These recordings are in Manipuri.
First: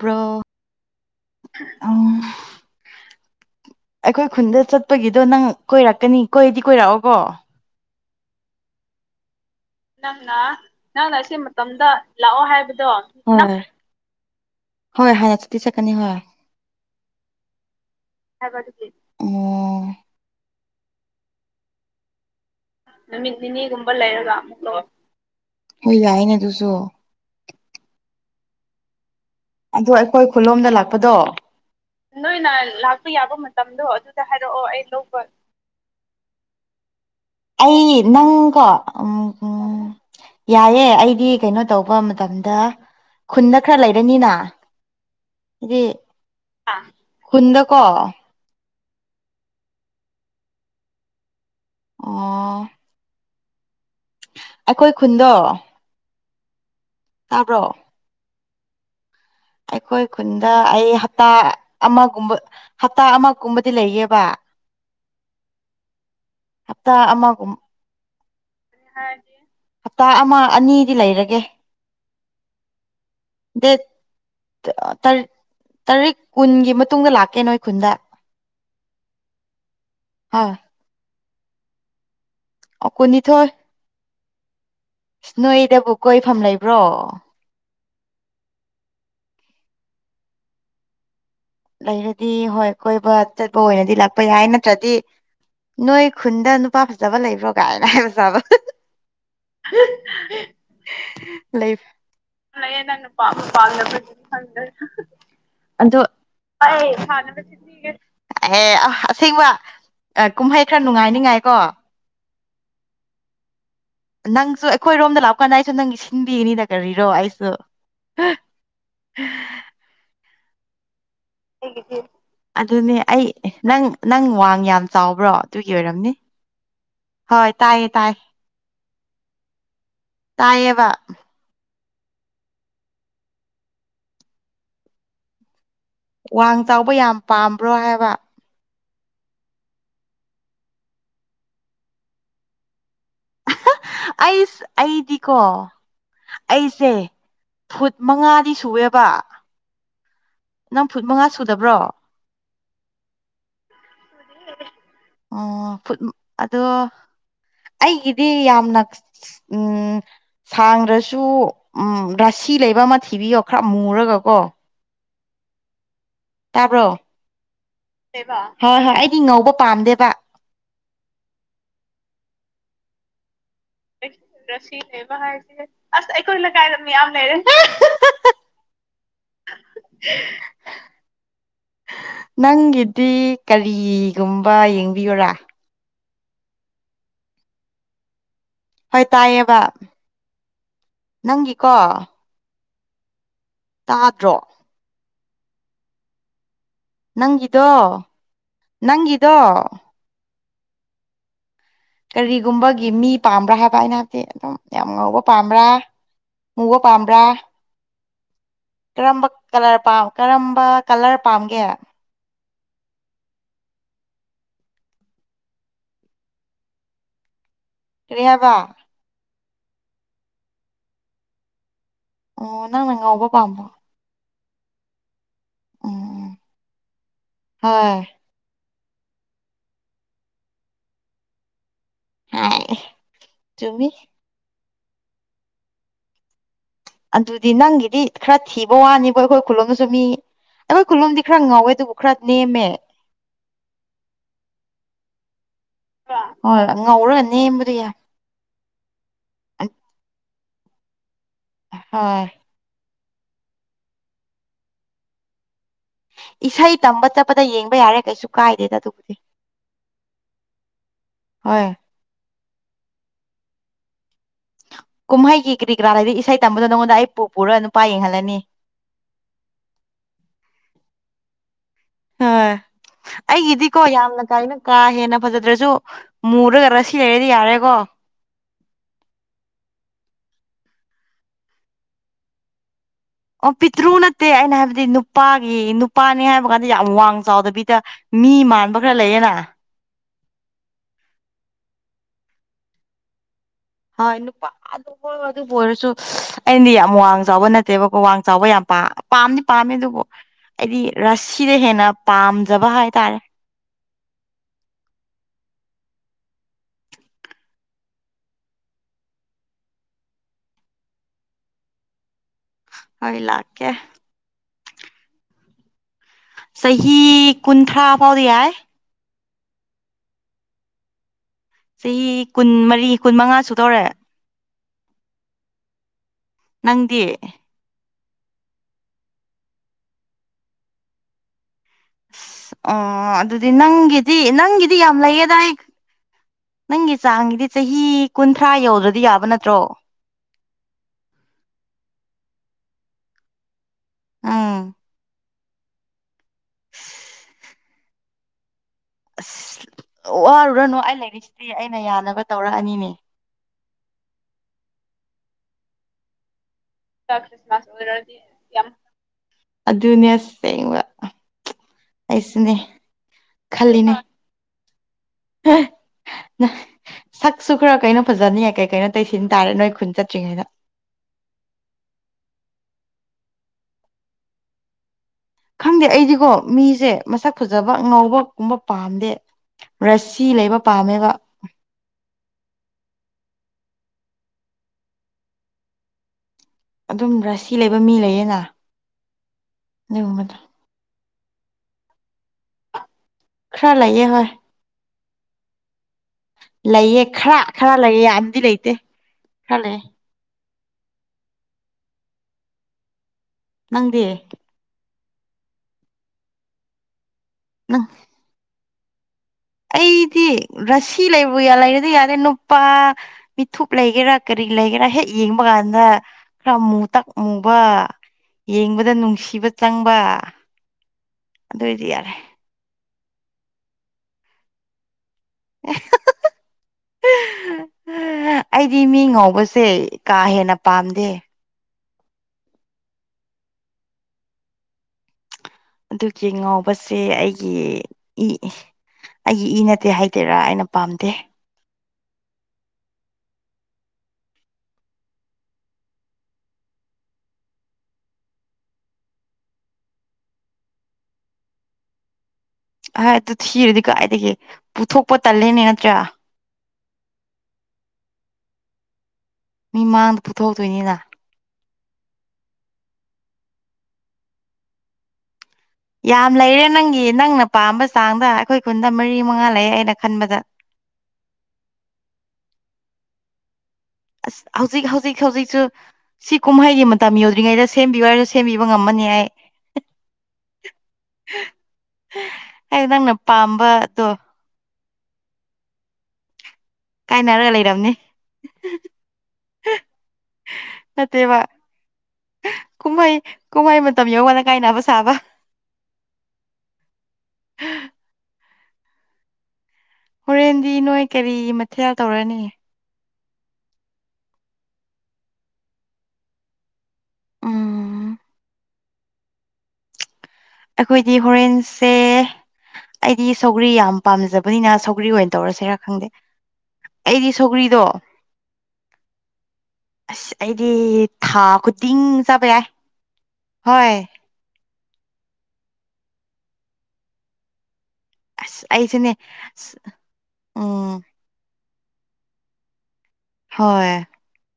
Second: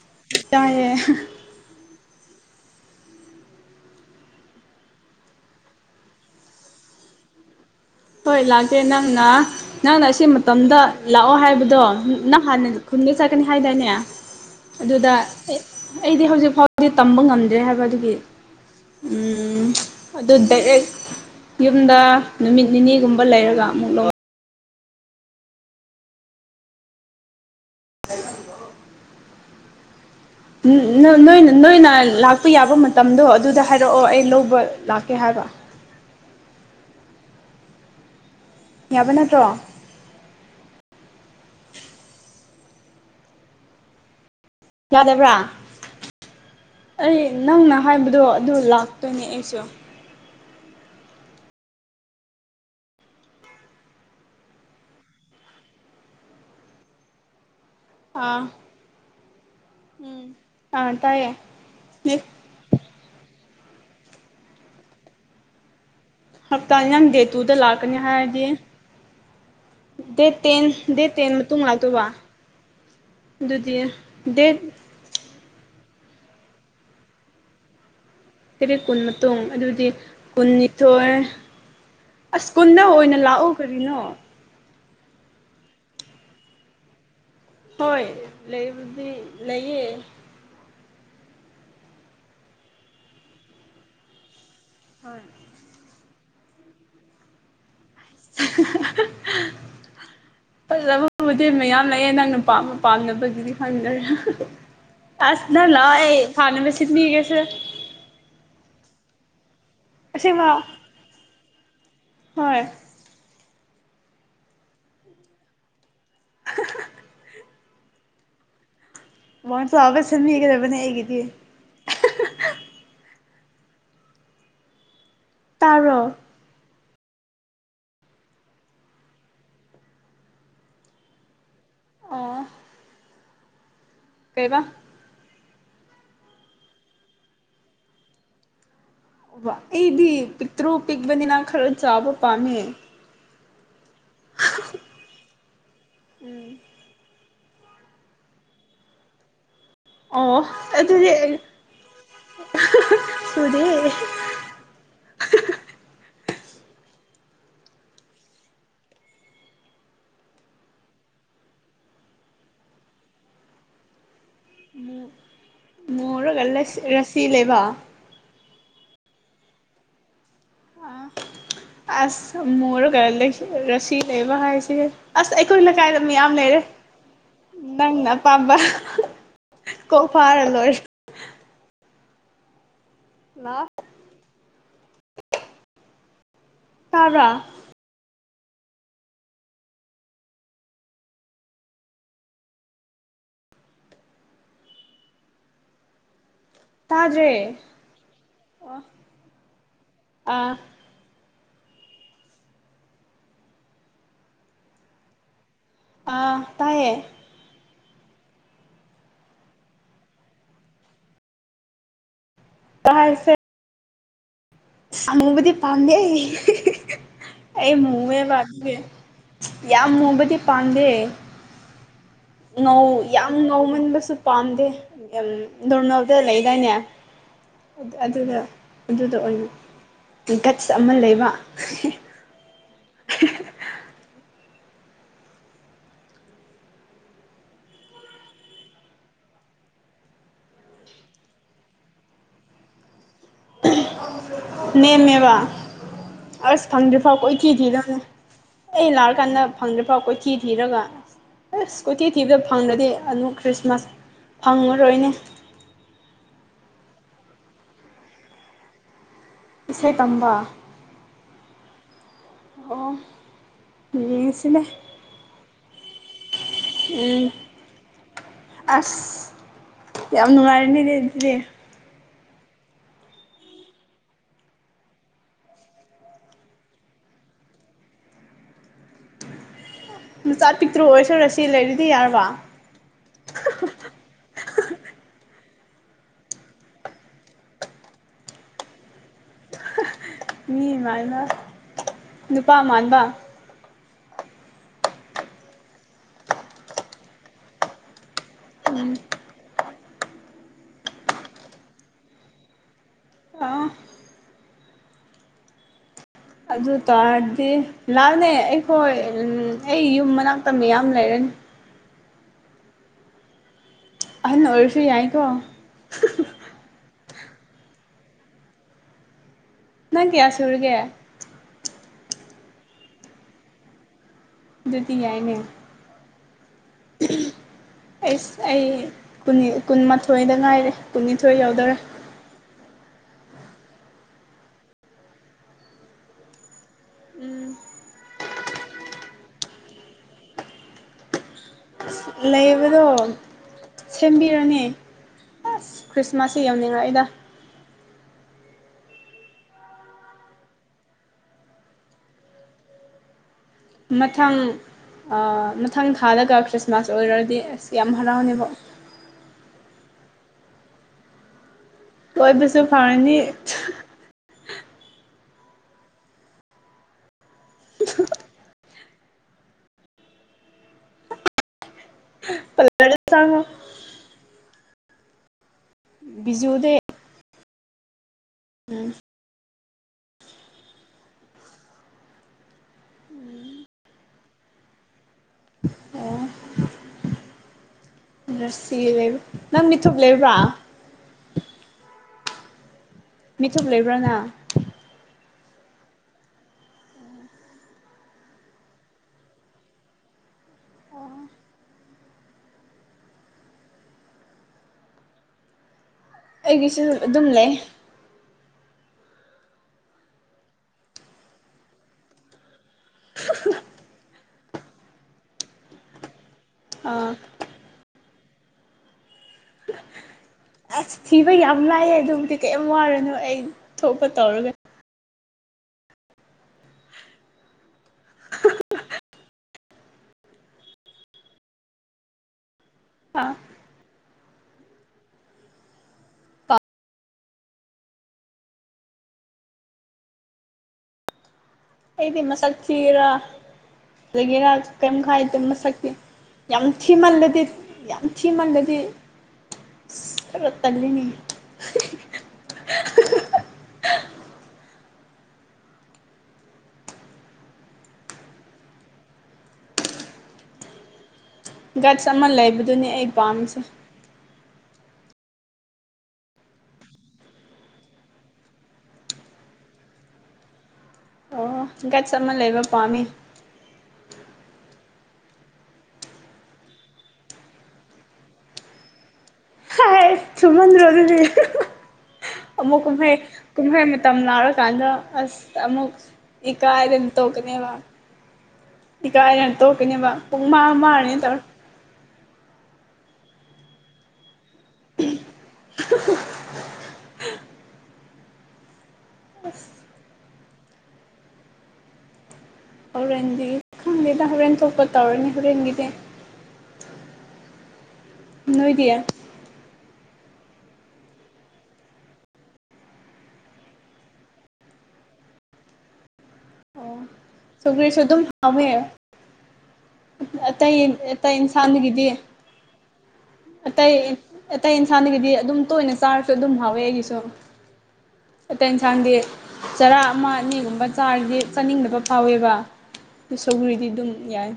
ꯄ꯭ꯔꯣ ꯇꯥꯏꯌꯦ ꯑꯥꯎ ꯑꯩꯈꯣꯏ ꯈꯨꯟꯗ ꯆꯠꯄꯒꯤꯗꯣ ꯅꯪ ꯀꯣꯏꯔꯛꯀꯅꯤ ꯀꯣꯏꯗꯤ ꯀꯣꯏꯔꯛꯑꯣ ꯀꯣ ꯍꯣꯏ ꯂꯥꯛꯀꯦ ꯅꯪꯅ ꯅꯪꯅ ꯑꯁꯤ ꯃꯇꯝꯗ ꯅꯪꯅ ꯂꯥꯛꯑꯣ ꯁꯤ ꯍꯥꯏꯕꯗꯣ ꯃꯇꯝꯗ ꯅꯪ ꯂꯥꯛꯑꯣ ꯍꯥꯟꯅ ꯍꯥꯏꯕꯗꯣ ꯈꯨꯟꯗ ꯆꯠꯀꯅꯤ ꯍꯣꯏ ꯍꯥꯏꯗꯥꯏꯅꯦ ꯑꯗꯨꯗ ꯍꯣꯏ ꯍꯥꯟꯅ ꯑꯩ ꯆꯠꯇꯤ ꯆꯠꯀꯅꯤ ꯍꯣꯏ ꯑꯩꯗꯤ ꯍꯧꯖꯤꯛ ꯐꯥꯎꯗꯤ ꯇꯝꯕ ꯉꯝꯗ꯭ꯔꯦ ꯍꯥꯏꯕ ꯑꯗꯨꯒꯤ ꯍꯥꯏꯕ ꯑꯗꯨꯒꯤ ꯎꯝ ꯑꯗꯨ ꯗꯥꯏꯔꯦꯛ ꯌꯨꯝꯗ ꯅꯨꯃꯤꯠ ꯅꯤꯅꯤꯒꯨꯝꯕ ꯅꯨꯃꯤꯠ ꯂꯩꯔꯒ ꯑꯃꯨꯛ ꯅꯤꯅꯤꯒꯨꯝꯕ ꯂꯧ ꯂꯩꯔꯒ ꯑꯃꯨꯛ ꯇꯧ ꯍꯣꯏ ꯌꯥꯏꯅꯦ ꯑꯗꯨꯁꯨ ꯑꯗꯣ ꯑꯩꯈꯣꯏ ꯈꯨꯂꯣꯝꯗ ꯂꯥꯛꯄꯗꯣ ꯅꯣꯏ ꯅꯣꯏꯅ ꯅꯣꯏꯅ ꯂꯥꯛꯄ ꯅꯣꯏꯅ ꯌꯥꯕ ꯂꯥꯛꯄ ꯃꯇꯝꯗꯣ ꯌꯥꯕ ꯑꯗꯨꯗ ꯃꯇꯝꯗꯣ ꯍꯥꯏꯔꯛꯑꯣ ꯑꯩ ꯑꯗꯨꯗ ꯂꯧꯕ ꯍꯥꯏꯔꯛꯑꯣ ꯑꯩ ꯂꯥꯛ ꯀꯩ ꯂꯧꯕ ꯍꯥꯏꯕ ꯑꯩ ꯅꯪꯒ ꯑꯝ ꯌꯥꯕ ꯅꯠꯇ꯭ꯔꯣ ꯎꯝ ꯌꯥꯏꯌꯦ ꯑꯩꯗꯤ ꯀꯩꯅꯣ ꯇꯧꯕ ꯃꯇꯝꯗ ꯈꯨꯟꯗ ꯈꯔ ꯂꯩꯔꯅꯤꯅ ꯌꯥꯗꯕ꯭ꯔꯥ ꯍꯥꯏꯗꯤ ꯑꯥ ꯑꯩ ꯈꯨꯟꯗꯀꯣ ꯅꯪꯅ ꯍꯥꯏꯕꯗꯣ ꯑꯗꯨ ꯂꯥꯛꯇꯣꯏꯅꯦ ꯑꯩꯁꯨ ꯑꯣ ꯑꯩꯈꯣꯏ ꯈꯨꯟꯗꯣ ꯇꯥꯕ꯭ꯔꯣ ꯑꯥ ꯑꯩꯈꯣꯏ ꯎꯝ ꯈꯨꯟꯗ ꯑꯥ ꯑꯩ ꯍꯞꯇꯥ ꯇꯥꯏꯌꯦ ꯅꯦꯛꯁ ꯑꯃꯒꯨꯝꯕ ꯍꯞꯇꯥ ꯑꯃꯀꯨꯝꯕꯗꯤ ꯂꯩꯒꯦꯕ ꯍꯞꯇꯥꯏ ꯍꯞꯇꯥ ꯅꯪ ꯗꯦ ꯑꯃꯒꯨꯝ ꯇꯨꯗ ꯂꯥꯛꯀꯅꯤ ꯍꯥꯏꯔꯗꯤ ꯍꯥꯏꯗꯤ ꯍꯞꯇꯥ ꯗꯦꯠ ꯑꯃ ꯇꯦꯟ ꯑꯅꯤꯗꯤ ꯗꯦꯠ ꯇꯦꯟ ꯂꯩꯔꯒꯦ ꯃꯇꯨꯡ ꯂꯥꯛꯇꯣꯏꯕ ꯗꯦꯠ ꯑꯗꯨꯗꯤ ꯗꯦꯠ ꯇꯥꯑ ꯇꯔ ꯇꯥꯔꯤꯛ ꯀꯨꯟꯒꯤ ꯃꯇꯨꯡꯗ ꯂꯥꯛꯀꯦ ꯅꯣꯏ ꯈꯨꯟꯗ ꯇꯔꯤꯠ ꯀꯨꯟ ꯃꯇꯨꯡ ꯑꯗꯨꯗꯤ ꯍꯣꯏ ꯀꯨꯟꯅꯤꯊꯣꯏ ꯑꯁ ꯀꯨꯟꯗ ꯑꯣꯏꯅ ꯂꯥꯑꯣ ꯀꯔꯤꯅꯣ ꯏꯁ ꯅꯣꯏꯗꯕꯨ ꯀꯣꯏꯐꯝ ꯂꯩꯕ꯭ꯔꯣ ꯍꯣꯏ ꯂꯩꯕꯨꯗꯤ ꯂꯩꯌꯦ ꯂꯩꯔꯗꯤ ꯍꯣꯏ ꯀꯣꯏꯕ ꯆꯠꯄ ꯑꯣꯏꯅꯗꯤ ꯂꯥꯛꯄ ꯌꯥꯏ ꯅꯠꯇ꯭ꯔꯗꯤ ꯍꯣꯏ ꯅꯣꯏ ꯈꯨꯟꯗ ꯅꯨꯄꯥ ꯐꯖꯕ ꯂꯩꯕ꯭ꯔꯣ ꯀꯥꯏꯅ ꯍꯥꯏꯕꯖꯥꯕ [unintelligible] ꯐꯖꯕꯕꯨꯗꯤ ꯂꯩ ꯃꯌꯥꯝ ꯂꯩꯌꯦ ꯅꯪꯅꯥ ꯄꯥꯝꯕ ꯂꯩꯌꯦ ꯅꯪꯅ ꯄꯥꯝꯕ ꯄꯥꯝꯗꯕꯒꯤꯗꯤ ꯈꯪꯗꯔꯦ ꯄꯥꯝꯗꯕꯗꯨꯗꯤ ꯈꯪꯗꯦ ꯑꯥꯁ ꯅꯪ ꯂꯥꯑꯣ ꯑꯗꯣ ꯑꯩ ꯐꯥꯅꯕ ꯑꯩ ꯁꯤꯟꯕꯤꯒꯦꯁꯦ ꯐꯥꯅꯕ ꯁꯤꯟꯕꯤꯒꯦ ꯑꯦ ꯑꯣ ꯑꯁꯦꯡꯕ ꯑꯁꯦꯡꯕ ꯀꯨꯝꯍꯩ ꯈꯔ ꯅꯨꯉꯥꯏꯅꯤꯉꯥꯏꯀꯣ ꯍꯣꯏ ꯅꯪꯁꯨ ꯑꯩꯈꯣꯏꯔꯣꯝꯗ ꯂꯥꯛꯄꯀꯥꯟꯗ ꯑꯩꯁꯨ ꯅꯪꯒꯤ ꯁꯤꯟꯕꯤꯒꯅꯤꯗ ꯀꯔꯤꯔꯣ ꯑꯩꯁꯨ [unintelligible] ꯋꯥꯡ ꯆꯥꯎꯕ ꯁꯤꯟꯕꯤꯒꯗꯕꯅꯦ ꯑꯩꯒꯤꯗꯤ ꯑꯩꯒꯤꯗꯤ ꯑꯗꯨꯅꯦ ꯑꯩ ꯅꯪ ꯅꯪ ꯋꯥꯡ ꯌꯥꯝ ꯆꯥꯎꯕ꯭ꯔꯣ ꯇꯨꯒꯤ ꯇꯥꯕ꯭ꯔꯣ ꯑꯣꯏꯔꯝꯅꯤ ꯍꯣꯏ ꯇꯥꯏꯌꯦ ꯇꯥꯏ ꯇꯥꯏꯌꯦꯕ ꯑꯣ ꯀꯩꯕꯥ ꯋꯥꯡ ꯆꯥꯎꯕ ꯌꯥꯝ ꯄꯥꯝꯕ꯭ꯔꯣ ꯍꯥꯏꯕ ꯋꯥ ꯑꯩꯗꯤ ꯄꯤꯛꯇ꯭ꯔꯨ ꯄꯤꯛꯕꯅꯤꯅ ꯈꯔ ꯆꯥꯎꯕ ꯄꯥꯝꯃꯦ ꯑꯩꯁ ꯑꯩꯗꯤꯀꯣ ꯑꯩꯁꯦ ꯐꯨꯠ ꯃꯉꯥꯗꯤ ꯁꯨꯋꯦꯕ ꯑꯣ ꯅꯪ ꯐꯨꯠ ꯑꯗꯨꯗꯤ ꯃꯉꯥ ꯁꯨꯗꯕ꯭ꯔꯣ ꯁꯨꯗꯦ ꯑꯣ ꯐꯨꯠ ꯑꯗꯣ ꯑꯩꯒꯤꯗꯤ ꯌꯥꯝꯅ ꯎꯝ ꯁꯥꯡꯗ꯭ꯔꯁꯨ ꯎꯝ ꯔꯥꯁꯤ ꯂꯩꯕ ꯑꯃ ꯊꯤꯕꯤꯌꯣ ꯈꯔ ꯃꯨꯔꯒꯀꯣ ꯃꯨꯔꯒꯥ ꯂꯁ ꯔꯁꯤ ꯂꯩꯕ ꯂꯩꯕꯥ ꯍꯣꯏ ꯍꯣꯏ ꯑꯩꯗꯤ ꯉꯧꯕ ꯄꯥꯝꯗꯦꯕ ꯑ ꯑꯁ ꯃꯨꯔꯒ ꯂꯩ ꯔꯥꯁꯤ ꯁꯤ ꯂꯩꯕ ꯍꯥꯏꯁꯦ ꯔꯁꯤ ꯂꯩꯕ ꯑꯁ ꯍꯥꯏꯁꯦ ꯑꯩꯈꯣꯏ ꯂꯩꯀꯥꯏꯗ ꯑꯁ ꯃꯤꯌꯥꯝ ꯑꯩꯈꯣꯏ ꯂꯩꯔꯦ ꯂꯩꯀꯥꯏꯗ ꯃꯌꯥꯝ ꯂꯩꯔꯦ ꯅꯪꯅ ꯑꯄꯥꯝꯕ ꯀꯣꯛ ꯐꯥꯔ ꯂꯣꯏꯔꯦ ꯅꯪꯒꯤꯗꯤ ꯀꯔꯤꯒꯨꯝꯕ ꯌꯦꯡꯕꯤꯌꯨꯔꯥ ꯇꯥꯕ꯭ꯔꯥ ꯍꯣꯏ ꯇꯥꯏꯌꯦꯕ ꯅꯪꯒꯤꯀꯣ ꯇꯥꯗ꯭ꯔꯣ ꯇꯥꯗ꯭ꯔꯦ ꯅꯪꯒꯤꯗꯣ ꯑꯣ ꯅꯪꯒꯤꯗꯣ ꯑꯥ ꯀꯔꯤꯒꯨꯝꯕꯒꯤ ꯃꯤ ꯄꯥꯝꯕ꯭ꯔꯥ ꯍꯥꯏꯕ ꯑꯩꯅꯥ ꯍꯥꯏꯕꯗꯤ ꯑꯗꯨꯝ ꯌꯥꯝ ꯉꯧꯕ ꯄꯥꯝꯕ꯭ꯔꯥ ꯑꯥ ꯃꯨꯕ ꯇꯥꯏꯌꯦ ꯄꯥꯝꯕ꯭ꯔꯥ ꯀꯔꯝꯕ ꯀꯂꯔ ꯄꯥꯝ ꯀꯔꯝꯕ ꯀꯂꯔ ꯄꯥꯝꯒꯦ ꯇꯥꯔꯁꯦ ꯑꯃꯨꯕꯗꯤ ꯄꯥꯃꯗꯦ ꯑꯩ ꯀꯔꯤ ꯃꯨꯌꯦꯕꯥ ꯍꯥꯏꯕ ꯑꯗꯨꯒꯤ ꯌꯥꯝ ꯃꯨꯕꯗꯤ ꯄꯥꯝꯗꯦ ꯑꯣ ꯉꯧ ꯅꯪꯅ ꯉꯧꯕ ꯌꯥꯝ ꯄꯥꯝꯕ ꯉꯧꯃꯟꯕꯁꯨ ꯄꯥꯝꯗꯦ ꯌꯥꯝ ꯅꯣꯔꯃꯦꯜꯗ ꯎꯝ ꯂꯩꯗꯥꯏꯅꯦ ꯍꯣꯏ ꯑꯗꯨꯗ ꯑꯗꯨꯗ ꯑꯣꯏꯅ ꯒꯠꯁ ꯑꯃ ꯂꯩꯕ ꯍꯥꯏ ꯆꯨꯝꯃꯤ ꯑꯗꯨꯗꯤ ꯅꯪꯒꯤꯗꯤ ꯈꯔ ꯊꯤꯕ ꯋꯥꯅꯤꯕꯣ ꯑꯩꯈꯣꯏ ꯈꯨꯜ ꯂꯣꯝꯗꯁꯨ ꯃꯤ ꯑꯩꯈꯣꯏ ꯈꯨꯜ ꯂꯣꯝꯗꯤ ꯈꯔ ꯉꯧꯋꯦ ꯑꯗꯨꯕꯨ ꯈꯔ ꯅꯦꯝꯃꯦ [unintelligible] ꯅꯦꯝꯃꯦꯕ ꯍꯣꯏ ꯑꯁ ꯐꯪꯗ꯭ꯔꯤꯐꯥꯎ ꯉꯧꯔꯒ ꯀꯣꯏꯊꯤ ꯅꯦꯝꯕꯗꯤ ꯌꯥꯝ ꯊꯤꯗꯧꯅꯤ ꯑꯩ ꯂꯥꯛꯑꯀꯥꯟꯗ ꯐꯪꯗ꯭ꯔꯤꯐꯥꯎ ꯀꯣꯏꯊꯤ ꯊꯤꯔꯒ ꯑꯁ ꯀꯣꯏꯊꯤ ꯍꯣꯏ ꯊꯤꯕꯗ ꯐꯪꯗꯗꯤ ꯑꯅꯨ ꯈ꯭ꯔꯤꯁꯃꯥꯁ ꯐꯪꯉꯔꯣꯏꯅꯦ ꯏꯁꯩ ꯇꯝꯕ ꯆꯠꯄꯗ ꯌꯦꯡꯕ ꯌꯥꯔꯦ ꯀꯩꯁꯨ ꯀꯥꯏꯗꯦꯗ ꯑꯗꯨꯕꯨꯗꯤ ꯏꯁꯩ ꯇꯝꯕ ꯍꯣꯏ ꯑꯣ ꯌꯦꯉꯁꯤꯅꯦ ꯀꯨꯝꯍꯩꯒꯤ ꯀꯔꯤ ꯀꯔꯥ ꯂꯩꯕꯩ ꯏꯁꯩ ꯇꯝꯕꯗꯣ ꯅꯉꯣꯟꯗ ꯑꯩ ꯄꯨ ꯎꯝ ꯄꯨꯔꯒ ꯅꯨꯄꯥ ꯌꯦꯡꯍꯜꯂꯅꯤ ꯑꯁ ꯌꯥꯝ ꯅꯨꯡꯉꯥꯏꯔꯅꯤꯅꯦ ꯑꯗꯨꯗꯤ ꯍꯣꯢ ꯑꯩꯒꯤꯗꯤꯀꯣ ꯌꯥꯝꯅ ꯀꯥꯏꯅ ꯀꯥ ꯍꯦꯟꯅ ꯐꯖꯗ꯭ꯔꯁꯨ ꯃꯨꯔꯒ ꯉꯁꯤ ꯂꯩꯔꯗꯤ ꯌꯥꯔꯦꯀꯣ ꯃꯆꯥꯥꯛ ꯄꯤꯛꯇ꯭ꯔꯨ ꯑꯣꯏꯁꯨ ꯔꯁꯤ ꯂꯩꯔꯗꯤ ꯌꯥꯔꯕ ꯑꯣ ꯄꯤꯇ꯭ꯔꯨ ꯅꯠꯇꯦ ꯑꯩꯅ ꯍꯥꯏꯕꯗꯤ ꯅꯨꯄꯥꯒꯤ ꯅꯨꯄꯥꯅꯤ ꯍꯥꯏꯕ ꯀꯥꯟꯗ ꯌꯥꯝ ꯋꯥꯡ ꯆꯥꯎꯗꯕꯤꯗ ꯃꯤ ꯃꯥꯟꯕ ꯈꯔ ꯂꯩꯌꯦꯅ ꯃꯤ ꯃꯥꯟꯕ ꯅꯨꯄꯥ ꯃꯥꯟꯕ ꯍꯣꯏ ꯅꯨꯄꯥ ꯑꯗꯨꯕꯨ ꯑꯗꯨꯕꯨ ꯑꯣꯏꯔꯁꯨ ꯑꯩꯗꯤ ꯌꯥꯝ ꯋꯥꯡ ꯆꯥꯎꯕ ꯅꯠꯇꯦꯕꯀꯣ ꯋꯥꯡ ꯆꯥꯎꯕ ꯌꯥꯝ ꯄꯥꯝ ꯄꯥꯝꯗꯤ ꯄꯥꯝꯃꯦ ꯑꯗꯨꯕꯨ ꯑꯩꯗꯤ ꯔꯁꯤꯗ ꯍꯦꯟꯅ ꯄꯥꯝꯖꯕ ꯍꯥꯏꯇꯥꯔꯦ ꯑ ꯑꯗꯨ ꯇꯔꯗꯤ ꯂꯥꯛꯅꯦ ꯑꯩꯈꯣꯏ ꯑꯩ ꯌꯨꯝ ꯃꯅꯥꯛꯇ ꯃꯌꯥꯝ ꯂꯩꯔꯅꯤ ꯍꯣꯢ ꯂꯥꯛꯀꯦ ꯑꯍꯟ ꯑꯣꯏꯔꯁꯨ ꯌꯥꯏ ꯀꯣ ꯆꯍꯤ ꯀꯨꯟꯊ꯭ꯔꯥ ꯐꯥꯎꯗꯤ ꯌꯥꯏ ꯅꯪ ꯀꯌꯥ ꯁꯨꯔꯒꯦ ꯆꯍꯤ ꯀꯨꯟ ꯃꯔꯤ ꯀꯨꯟꯃꯉꯥ ꯁꯨꯗꯧꯔꯦ ꯑꯗꯨꯗꯤ ꯌꯥꯏꯅꯦ ꯅꯪꯗꯤ ꯑꯩꯁ ꯑꯩ ꯀꯨꯟꯃꯥꯊꯣꯏꯗ ꯉꯥꯏꯔꯦ ꯀꯨꯟꯅꯤꯊꯣꯏ ꯌꯧꯗꯣꯔꯦ ꯑꯁ ꯑꯣ ꯑꯗꯨꯗꯤ ꯅꯪꯒꯤꯗꯤ ꯅꯪꯒꯤꯗꯤ ꯌꯥꯝ ꯂꯩꯌꯦꯗꯥꯏ ꯅꯪꯒꯤ ꯆꯥꯡꯒꯤꯗꯤ ꯎꯝ ꯆꯍꯤ ꯀꯨꯟꯊ꯭ꯔꯥ ꯌꯧꯗ꯭ꯔꯗꯤ ꯌꯥꯕ ꯅꯠꯇ꯭ꯔꯣ ꯂꯩꯕꯗꯣ ꯁꯦꯝꯕꯤꯔꯣꯅꯦ ꯎꯝ ꯑꯁ ꯈ꯭ꯔꯤꯁꯃꯥꯁꯁꯦ ꯌꯧꯅꯤꯡꯉꯛꯏꯗ ꯑꯁ ꯋꯥꯔꯨꯔꯅꯨ ꯑꯩ ꯂꯩꯔꯤꯁꯤꯗꯤ ꯑꯩꯅ ꯌꯥꯅꯕ ꯇꯧꯔꯛꯑꯅꯤꯅꯦ ꯃꯊꯪ ꯃꯊꯪ ꯊꯥꯗꯒ ꯈ꯭ꯔꯤꯁꯃꯥꯁ ꯑꯣꯏꯔꯛꯑꯥꯗꯤ ꯈ꯭ꯔꯤꯁꯃꯥꯁ ꯑꯁ ꯌꯥꯝ ꯑꯣꯏꯔꯗꯤ ꯍꯔꯥꯎꯅꯤꯕ‌ꯣ ꯌꯥꯝ ꯑꯗꯨꯅꯦ ꯑꯥꯁꯦꯡꯕ ꯑꯩꯁꯨꯅꯦ ꯀꯣꯏꯕꯁꯨ ꯐꯪꯔꯅꯤ ꯈꯜꯂꯤꯅꯦ ꯁꯛꯁꯨ ꯈꯔ ꯀꯩꯅꯣ ꯐꯖꯅꯤ ꯌꯥꯏ ꯀꯩ ꯀꯩꯅꯣ ꯇꯩꯁꯤꯟ ꯇꯔꯦ ꯅꯣꯏ ꯈꯨꯟ ꯆꯠꯇ꯭ꯔꯤꯉꯩꯗ ꯄ [unintelligible] ꯁꯉ [unintelligible] ꯈꯪꯗꯦ ꯑꯩꯗꯤꯀꯣ ꯕꯤꯖꯨꯗ ꯃꯤꯁꯦ ꯃꯁꯛ ꯐꯖꯕ ꯉꯧꯕꯒꯨꯝꯕ ꯄꯥꯝꯗꯦ ꯔꯥꯁꯤ ꯂꯩꯕ ꯄꯥꯝꯃꯦꯕ ꯎꯝ ꯑꯣ ꯑꯗꯨꯝ ꯔꯥꯁꯤ ꯂꯩꯕ ꯃꯤ ꯂꯩꯌꯦꯅ ꯂꯩꯕ ꯅꯪ ꯃꯤꯊꯨꯞ ꯑꯗꯨꯒꯨꯝꯕꯗ ꯂꯩꯕ꯭ꯔꯥ ꯃꯤꯊꯣꯞ ꯈꯔ ꯂꯩꯕ꯭ꯔꯥ ꯂꯩꯌꯦ ꯅꯪ ꯍꯣꯏ ꯂꯩꯌꯦ ꯈꯔ ꯈꯔ ꯂꯩꯑ ꯌꯥꯝꯗꯤ ꯂꯩꯇꯦ ꯈꯔ ꯂꯩꯑ ꯅꯪꯗꯤ ꯑꯩꯒꯤꯁꯨ ꯑꯗꯨꯝ ꯂꯩ ꯑ [unintelligible] ꯑꯩꯗꯤ ꯔꯥꯁꯤ ꯂꯩꯕꯨ ꯂꯩꯔꯗꯤ ꯌꯥꯔꯦ ꯅꯨꯄꯥ ꯃꯤꯊꯨꯞ ꯂꯩꯒꯦꯔꯥ ꯀꯔꯤ ꯂꯩꯒꯦꯔꯥ ꯍꯦꯛ ꯌꯦꯡꯕ ꯀꯥꯟꯗ ꯈꯔ ꯃꯨꯇꯛ ꯑꯥ ꯃꯨꯕ ꯌꯦꯡꯕꯗ ꯅꯨꯡꯁꯤꯕ ꯆꯪꯕ ꯊꯤꯕ ꯌꯥꯝ ꯑꯗꯨ ꯑꯣꯏꯗꯤ ꯂꯥꯏꯑꯦ ꯌꯥꯔꯦ ꯑꯗꯨꯕꯨꯗꯤ ꯀꯩ ꯋꯥꯔꯨꯅꯨ ꯑꯩ ꯊꯣꯛꯄ ꯇꯧꯔꯒ [unintelligible] ꯑꯩꯗꯤ ꯃꯤ ꯉꯧꯕꯁꯦ ꯀꯥ ꯍꯦꯟꯅ ꯄꯥꯝꯗꯦ ꯑ ꯑꯗꯨꯒꯤ ꯉꯥꯎꯕꯁꯦ ꯑꯩꯒꯤ ꯏ ꯑꯩꯒꯤ ꯏ ꯅꯠꯇꯦ ꯍꯥꯏꯗꯦꯔꯥ ꯑꯩꯅ ꯄꯥꯝꯗꯦ ꯑꯩꯗꯤ ꯃꯁꯛ ꯊꯤꯒꯦꯔꯥ ꯐꯖꯥꯒꯤꯔꯥ ꯀꯩꯝ ꯈꯥꯏꯗꯦ ꯃꯁꯛꯇꯤ ꯌꯥꯝ ꯊꯤꯃꯜꯂꯗꯤ ꯌꯥꯝ ꯊꯤꯃꯜꯂꯗꯤ ꯈꯔꯥ ꯇꯂꯤꯅꯤ ꯑ ꯑꯗꯨ ꯊꯤꯔꯗꯤ ꯀꯥꯏꯗꯒꯤ ꯄꯨꯊꯣꯛꯄ ꯇꯜꯂꯦꯅꯦ ꯅꯠꯇ꯭ꯔꯥ ꯃꯤ ꯃꯥꯡꯗ ꯄꯨꯊꯣꯛꯇꯣꯏꯅꯤꯅ ꯒ꯭ꯠꯁ ꯑꯃ ꯂꯩꯕꯗꯨꯅꯤ ꯑꯩ ꯄꯥꯝꯃꯤꯁꯦ ꯌꯥꯝ ꯂꯩꯔꯦ ꯅꯪꯒꯤ ꯅꯪꯅ ꯄꯥꯝꯕ ꯆꯥꯡꯗ ꯑꯩꯈꯣꯏ ꯈꯨꯟꯗ ꯃꯔꯤ ꯃꯉꯥ ꯂꯩꯌꯦ ꯑꯩꯅ ꯈꯟꯕꯗ ꯒꯠ꯭ꯁ ꯑꯃꯥ ꯂꯩꯕ ꯄꯥꯃꯤ ꯑ ꯍꯧꯖꯤꯛ ꯍꯧꯖꯤꯛ ꯍꯧꯖꯤꯛꯁꯨ ꯁꯤ ꯀꯨꯝꯍꯩꯗꯤ ꯃꯇꯝ ꯌꯧꯗ꯭ꯔꯤꯉꯩꯗ ꯁꯦꯝꯕꯤꯌꯨ ꯍꯥꯏꯔꯁꯨ ꯁꯦꯝꯕꯤꯕ ꯉꯝꯃꯅꯤ ꯑꯩ ꯊꯨꯃꯟꯗꯔꫭ ꯑꯗꯨꯗꯤ ꯑꯃꯨꯛ ꯑꯩ ꯅꯪꯅ ꯀꯨꯝꯍꯩ ꯀꯨꯝꯍꯩ ꯄꯥꯝꯕꯗꯣ ꯃꯇꯝ ꯂꯥꯎꯔꯀꯥꯟꯗ ꯑꯁ ꯑꯃꯨꯛ ꯏꯀꯥꯥꯏꯗꯅ ꯀꯥꯏꯅꯔꯒ ꯇꫭꯛꯀꯅꯦꯕ ꯂꯩꯔꯝꯅꯤ ꯏꯀꯥꯏꯗꯅ ꯇꫭꯛꯀꯅꯦꯕ ꯄꯨꯡ ꯃꯥꯡ ꯃꯥꯡꯑꯅꯤ ꯇꯧ ꯅꯠꯇꯦꯕ ꯀꯨꯝꯍꯩ ꯀꯨꯝꯍꯩ ꯃꯇꯝ ꯌꯧ ꯋꯥꯅ ꯀꯥꯏꯅꯕ ꯁꯥꯕ [inaudible] ꯑꯁ ꯍꯣꯔꯦꯟꯗꯤ ꯅꯣꯏ ꯀꯔꯤ ꯃꯊꯦꯜ ꯇꯧꯔꯅꯤ꯫ ꯍꯣꯔꯦꯟꯗꯤ ꯈꯪꯗꯦꯗ ꯍꯣꯔꯦꯟ ꯊꯣꯛꯄ ꯇꯧꯔꯅꯤ ꯍꯣꯔꯦꯟꯒꯤꯗꯤ ꯎꯝ꯫ ꯅꯣꯏꯗꯤ ꯑꯩꯈꯣꯏꯗꯤ ꯍꯣꯔꯦꯟꯁꯦ ꯑꯩꯗꯤ ꯁꯧꯒ꯭ꯔꯤ ꯌꯥꯝ ꯄꯥꯝꯖꯕꯅꯤꯅ ꯁꯧꯒ꯭ꯔꯤ ꯑꯣꯏꯅ ꯇꯧꯔꯁꯤꯔ ꯈꯪꯗꯦ꯫ ꯑꯣ ꯑꯩꯗꯤ ꯁꯧꯒ꯭ꯔꯤꯗꯣ ꯁꯧꯒ꯭ꯔꯤ ꯁꯨ ꯑꯗꯨꯝ ꯍꯥꯎꯋꯦ ꯑꯁ ꯑꯩꯗꯤ ꯑꯇꯩ ꯑꯇꯩ ꯊꯥ ꯈꯨꯗꯤꯡ ꯏꯟꯁꯥꯡꯗꯒꯤꯗꯤ ꯆꯥꯕ ꯌꯥꯏ ꯑꯇꯩ ꯍꯣꯏ ꯑꯇꯩ ꯏꯟꯁꯥꯡꯗꯒꯤꯗꯤ ꯑꯗꯨꯝ ꯇꯣꯏꯅ ꯆꯥꯔꯁꯨ ꯑꯗꯨꯝ ꯍꯥꯎꯋꯦ ꯑꯩꯒꯤꯁꯨ ꯑꯁ ꯑꯇꯩ ꯑꯩꯁꯨꯅꯦ ꯏꯟꯁꯥꯡꯗꯤ ꯑꯁ ꯆꯔꯥ ꯑꯃ ꯑꯅꯤꯒꯨꯝꯕ ꯎꯝ ꯆꯥꯔꯗꯤ꯫ ꯆꯥꯅꯤꯡꯗꯕ ꯐꯥꯎꯋꯦꯕ ꯑꯗꯨ ꯁꯧꯒ꯭ꯔꯤꯗꯤ ꯍꯣꯏ ꯑꯗꯨꯝ ꯌꯥꯏ꯫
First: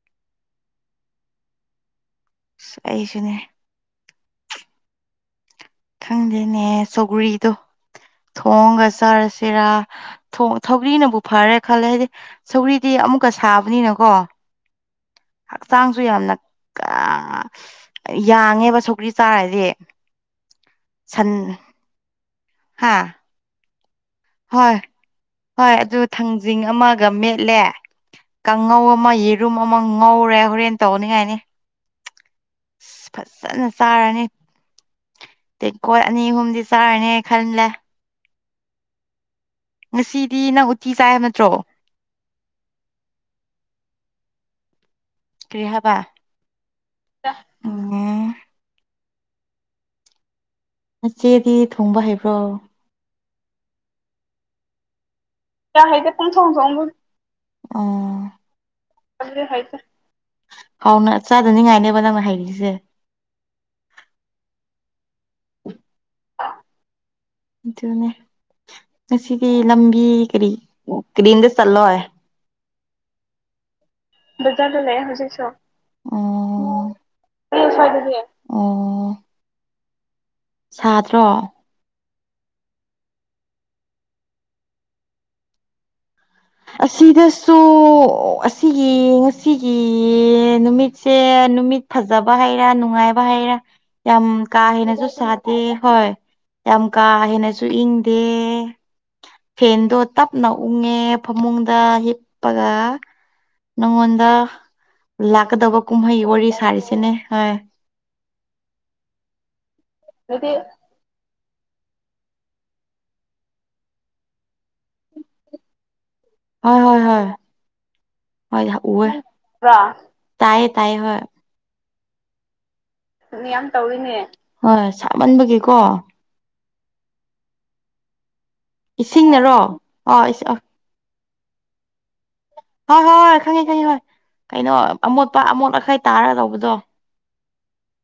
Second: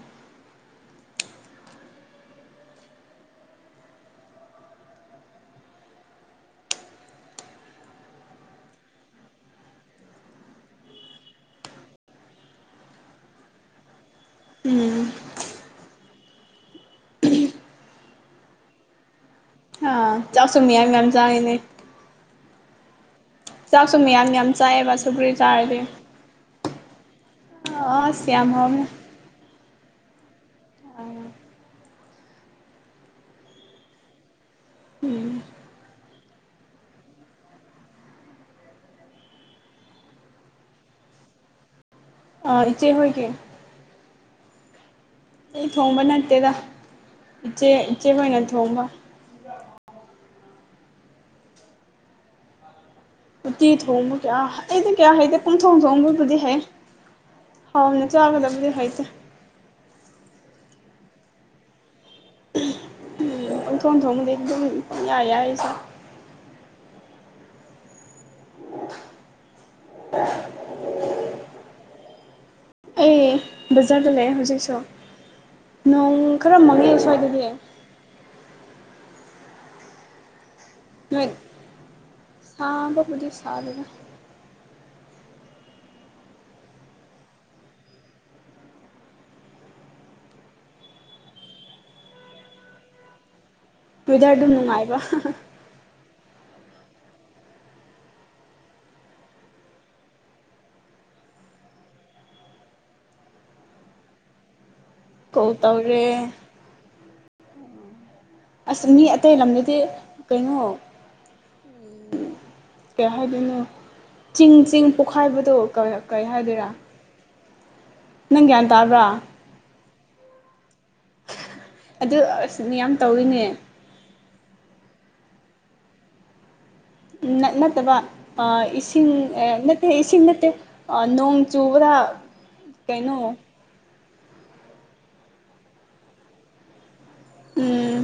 ꯑꯁ ꯑꯩꯁꯨꯅꯦ꯫ ꯈꯪꯗꯦꯅꯦ ꯁꯧꯒ‍꯭ꯔꯤꯗꯣ ꯊꯣꯡꯒ ꯆꯥꯔꯁꯤꯔ ꯊꫭꯡ ꯁꯧꯒ꯭ꯔꯤꯅꯕꯨ ꯐꯔꯦ ꯈꯜꯂꯦ ꯍꯥꯏꯗꯤ ꯁꯧꯒ꯭ꯔꯤꯗꯤ ꯑꯃꯨꯛꯀ ꯁꯥꯕꯅꯤꯅꯀꯣ꯫ ꯎꯝ꯫ ꯍꯛꯆꯥꯡꯁꯨ ꯌꯥꯝꯅ ꯀ ꯌꯥꯡꯉꯦꯕ ꯁꯧꯒ꯭ꯔꯤ ꯆꯥꯔꯗꯤ꯫ ꯑ ꯆꯥꯛꯁꯨ ꯃꯌꯥꯝ ꯌꯥꯝ ꯆꯥꯏꯅꯦ ꯁꯟ ꯍꯥꯥ ꯆꯥꯛꯁꯨꯨ ꯃꯌꯥꯝꯅꯤ ꯍꯣꯏ ꯍꯣꯏ ꯑꯗꯨ ꯊꯥꯡꯖꯤꯡ ꯑꯃꯒꯥ ꯃꯦꯠꯂꯦ ꯑꯁ ꯌꯥꯝ ꯍꯥꯎꯔꯝꯅꯤ ꯔꯨꯝ ꯑꯃ ꯉꯧꯔꯦ ꯍꯣꯔꯦꯟ ꯇꯧꯅꯤꯡꯉꯥꯏꯅꯤ꯫ ꯐꯖꯅꯥ ꯆꯥꯔꯅꯤ ꯎꯝ ꯇꯦꯡꯀꯣꯠ ꯑꯅꯤ ꯑꯍꯨꯝꯗꯤ ꯆꯥꯔꯅꯤ ꯈꯜꯂꯦ꯫ ꯉꯁꯤꯗꯤ ꯅꯪ ꯎꯇꯤ ꯆꯥꯏ ꯍꯥꯏꯕ ꯅꯠꯇ꯭ꯔꯣ ꯑꯥ ꯏꯆꯦ ꯍꯣꯏꯒꯤ ꯀꯔꯤ ꯑꯩ ꯍꯥꯏꯕ ꯊꯣꯡꯕ ꯅꯠꯇꯦꯗ ꯏꯆꯦ ꯏꯆꯦ ꯎꯝ ꯍꫭꯏꯅ ꯊꯣꯡꯕ ꯅꯆꯦꯗꯤ ꯊꯣꯡꯕ ꯍꯩꯕ꯭ꯔꯣ꯫ ꯎꯇꯤ ꯊꫭꯡꯕ ꯀꯌꯥ ꯑꯩꯗꯤ ꯀꯌꯥ ꯍꯩꯇꯦ ꯫ ꯄꯪꯊꯣꯡ ꯀꯌꯥ ꯍꯩꯇꯦ ꯊꫭꯡꯕꯕꯨꯗꯤ ꯄꯨꯡꯊꯣꯡ ꯍꯩꯌꯦ ꯊꯣꯡꯕ ꯍꯥꯎꯅ ꯆꯥꯒꯗꯕꯗꯤ ꯍꯩꯇꯦ꯫ ꯑꯗꯨꯗꯤ ꯍꯩꯇꯦ ꯍꯥꯎꯅ ꯆꯥꯗꯅꯤꯡꯉꯥꯏꯅꯦꯕ ꯅꯪꯅ ꯍꯩꯔꯤꯁꯦ꯫ ꯎꯝ ꯄꯪꯊꯣꯡ ꯊꯣꯡꯃꯗꯤ ꯑꯩ ꯑꯗꯨꯝ ꯄꯪꯌꯥ ꯌꯥꯏ ꯑꯩ ꯆꯥꯕ ꯑꯗꯨꯅꯦ ꯉꯁꯤꯗꯤ ꯂꯝꯕꯤ ꯀꯔꯤ ꯀꯔꯝꯗꯥ ꯆꯜꯂꫭ꯫ ꯑꯩ ꯕꯖꯥꯔꯗ ꯂꯩꯌꯦ ꯍꯧꯖꯤꯛꯁꯨ ꯕꯖꯥꯔꯗ ꯂꯩꯌꯦ ꯍꯧꯖꯤꯛꯁꯨ ꯅꯣꯡ ꯈꯔ ꯃꯥꯡꯉꯦ ꯁ꯭ꯋꯥꯏꯗꯗꯤ ꯅꯣꯏ ꯁ꯭ꯋꯥꯏꯗꯗꯤ ꯑꯣ ꯁꯥꯗ꯭ꯔꯣ꯫ ꯅꯣꯏ ꯁꯥꯕꯕꯨꯗꯤ ꯁꯥꯥꯗꯦꯗꯥ ꯑꯁꯤꯗꯁꯨ ꯑꯁꯤꯒꯤ ꯉꯁꯤꯒꯤ ꯅꯨꯃꯤꯠꯁꯦ ꯅꯨꯃꯤꯠ ꯐꯖꯕꯥ ꯍꯩꯔꯥ ꯅꯨꯡꯉꯥꯏꯕ ꯍꯩꯔꯥ ꯌꯥꯝ ꯋꯦꯗꯔ ꯑꯗꯨꯝ ꯀꯥ ꯅꯨꯡꯉꯥꯏꯕ ꯍꯦꯟꯅꯁꯨ ꯁꯥꯗꯦ ꯍꯣꯏ ꯌꯥꯝ ꯀꯥ ꯍꯦꯟꯅꯁꯨ ꯏꯪꯗꯦ ꯐꯦꯟꯗꯣ ꯇꯞꯅ ꯎꯪꯉꯦ ꯐꯃꯨꯡꯗ ꯍꯤꯞꯄꯒ ꯅꯪꯉꯣꯟꯗ ꯀꯣꯜ ꯂꯥꯛꯀꯗꯕ ꯇꯧꯔꯦ ꯀꯨꯝꯍꯩ ꯋꯥꯔꯤ ꯁꯥꯔꯤꯁꯤꯅꯦ ꯍꯣꯏ ꯑꯁ ꯃꯤ ꯑꯇꯩ ꯂꯝꯗꯗꯤ ꯍꯣꯏ ꯀꯩꯅꯣ ꯀꯩ ꯍꯥꯏꯗꯣꯏꯅꯣ ꯆꯤꯡ ꯆꯤꯡ ꯄꯣꯛꯈꯥꯏꯕꯗꯣ ꯀꯩ ꯍꯥꯏꯗꯣꯏꯔꯥ ꯍꯣꯏ ꯍꯣꯏ ꯍꯣꯏ ꯅꯪ ꯒ꯭ꯌꯥꯟ ꯍꯣꯏ ꯇꯥꯕ꯭ꯔꯥ ꯎꯋꯦ ꯕ꯭ꯔꯥ ꯇꯥꯏꯌꯦ ꯇꯥꯏꯌꯦ ꯍꯣꯏ ꯑꯗꯨ ꯑꯁ ꯃꯤꯌꯥꯝ ꯇꯧꯔꯤꯅꯦ ꯌꯥꯝ ꯇꯧꯔꯤꯅꯦ ꯍꯣꯏ ꯁꯥꯃꯟꯕꯒꯤꯀꯣ ꯅꯠ ꯅꯠꯇꯕ ꯑ ꯏꯁꯤꯡ ꯑꯦ ꯏꯁꯤꯡꯅꯔꯣ ꯅꯠꯇꯦ ꯏꯁꯤꯡ ꯑꯣ ꯅꯠꯇꯦ ꯑ ꯅꯣꯡ ꯆꯨꯕꯗ ꯍꯣꯏ ꯀꯩꯅꯣ ꯍꯣꯏ ꯈꯪꯉꯦ ꯈꯪꯉꯦ ꯍꯣꯏ ꯀꯩꯅꯣ ꯑꯃꯣꯠꯄ ꯑꯃꯣꯠ ꯑꯀꯥꯏ ꯇꯥꯔꯒ ꯇꯧꯕꯗꯣ ꯎꯝ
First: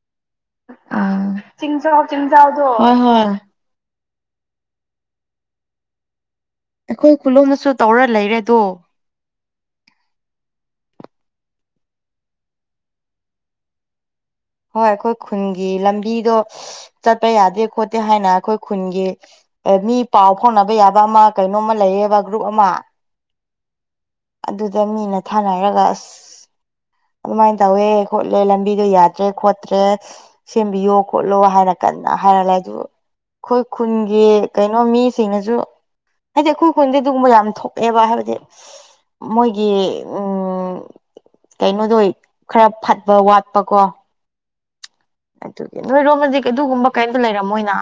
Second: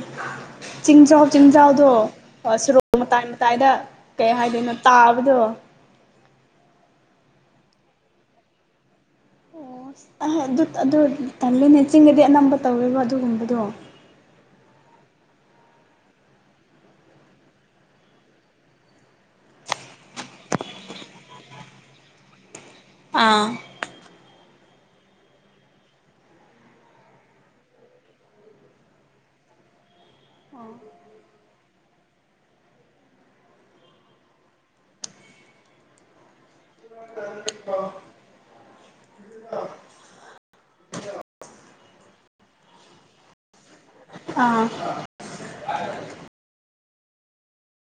ꯆꯤꯡꯖꯥꯎ ꯑꯥ ꯆꯤꯡꯖꯥꯎꯗꯣ ꯆꯤꯡꯖꯥꯎ ꯑ ꯆꯤꯡꯖꯥꯎꯗꯣ ꯁꯣꯔꯣꯛ ꯍꯣꯏ ꯍꯣꯏ ꯃꯇꯥꯏ ꯃꯇꯥꯏꯗ ꯀꯩ ꯍꯥꯏꯗꯣꯏꯅꯣ ꯇꯥꯕꯗꯣ ꯑꯩꯈꯣꯏ ꯈꯨꯜꯂꯣꯝꯗꯁꯨ ꯇꯧꯔ ꯂꯩꯔꯦꯗꯣ ꯑꯣ ꯑꯗꯨ ꯑꯗꯨ ꯇꯜꯂꯦꯅꯦ ꯆꯤꯡꯗꯗꯤ ꯑꯅꯝꯕ ꯇꯧꯋꯦꯕ ꯑꯗꯨꯒꯨꯝꯕꯗꯣ ꯍꯣꯏ ꯑꯩꯈꯣꯏ ꯈꯨꯟꯒꯤ ꯂꯝꯕꯤꯗꯣ ꯆꯠꯄ ꯌꯥꯗꯦ ꯈꯣꯠꯇꯦ ꯍꯥꯏꯅ ꯑꯩꯈꯣꯏ ꯈꯨꯟꯒꯤ ꯃꯤ ꯄꯥꯎ ꯐꯥꯎꯅꯕ ꯌꯥꯕ ꯑꯃ ꯀꯩꯅꯣꯝꯃ ꯂꯩꯌꯦꯕ ꯒ꯭ꯔꯨꯞ ꯑꯃ ꯑꯥ ꯑꯗꯨꯗ ꯃꯤꯅ ꯊꯥꯅꯔꯒ ꯑꯁ ꯑꯗꯨꯃꯥꯏ ꯇꯧꯋꯦ ꯈꯣꯠꯂꯦ ꯂꯝꯕꯤꯗꯣ ꯌꯥ ꯗ꯭ꯔꯦ ꯈꯣꯠꯇ꯭ꯔꯦ ꯁꯦꯝꯕꯤꯌꯣ ꯈꯣꯠꯂꯣ ꯍꯥꯏꯔ ꯀꯟꯅ ꯍꯥꯏꯔ ꯂꯩ ꯑꯗꯨ ꯑꯩꯈꯣꯏ ꯈꯨꯟꯒꯤ ꯀꯩꯅꯣ ꯃꯤꯁꯤꯡꯅꯁꯨ ꯍꯥꯏꯗꯤ ꯑꯩꯈꯣꯏ ꯈꯨꯟꯗꯤ ꯑꯗꯨꯒꯨꯝꯕ ꯌꯥꯝ ꯊꯣꯛꯑꯦꯕ ꯍꯥꯏꯕꯗꯤ ꯃꯣꯏꯒꯤ ꯎꯝ ꯀꯩꯅꯣꯗꯣ ꯈꯔ ꯐꯠꯄ ꯋꯥꯠꯄ ꯀꯣ ꯑꯥ ꯑꯗꯨꯒꯤ ꯅꯣꯏꯔꯣꯝꯗꯗꯤ ꯑꯗꯨꯒꯨꯝꯕ ꯀꯩꯝꯇ ꯂꯩꯔꯝꯃꯣꯏꯅ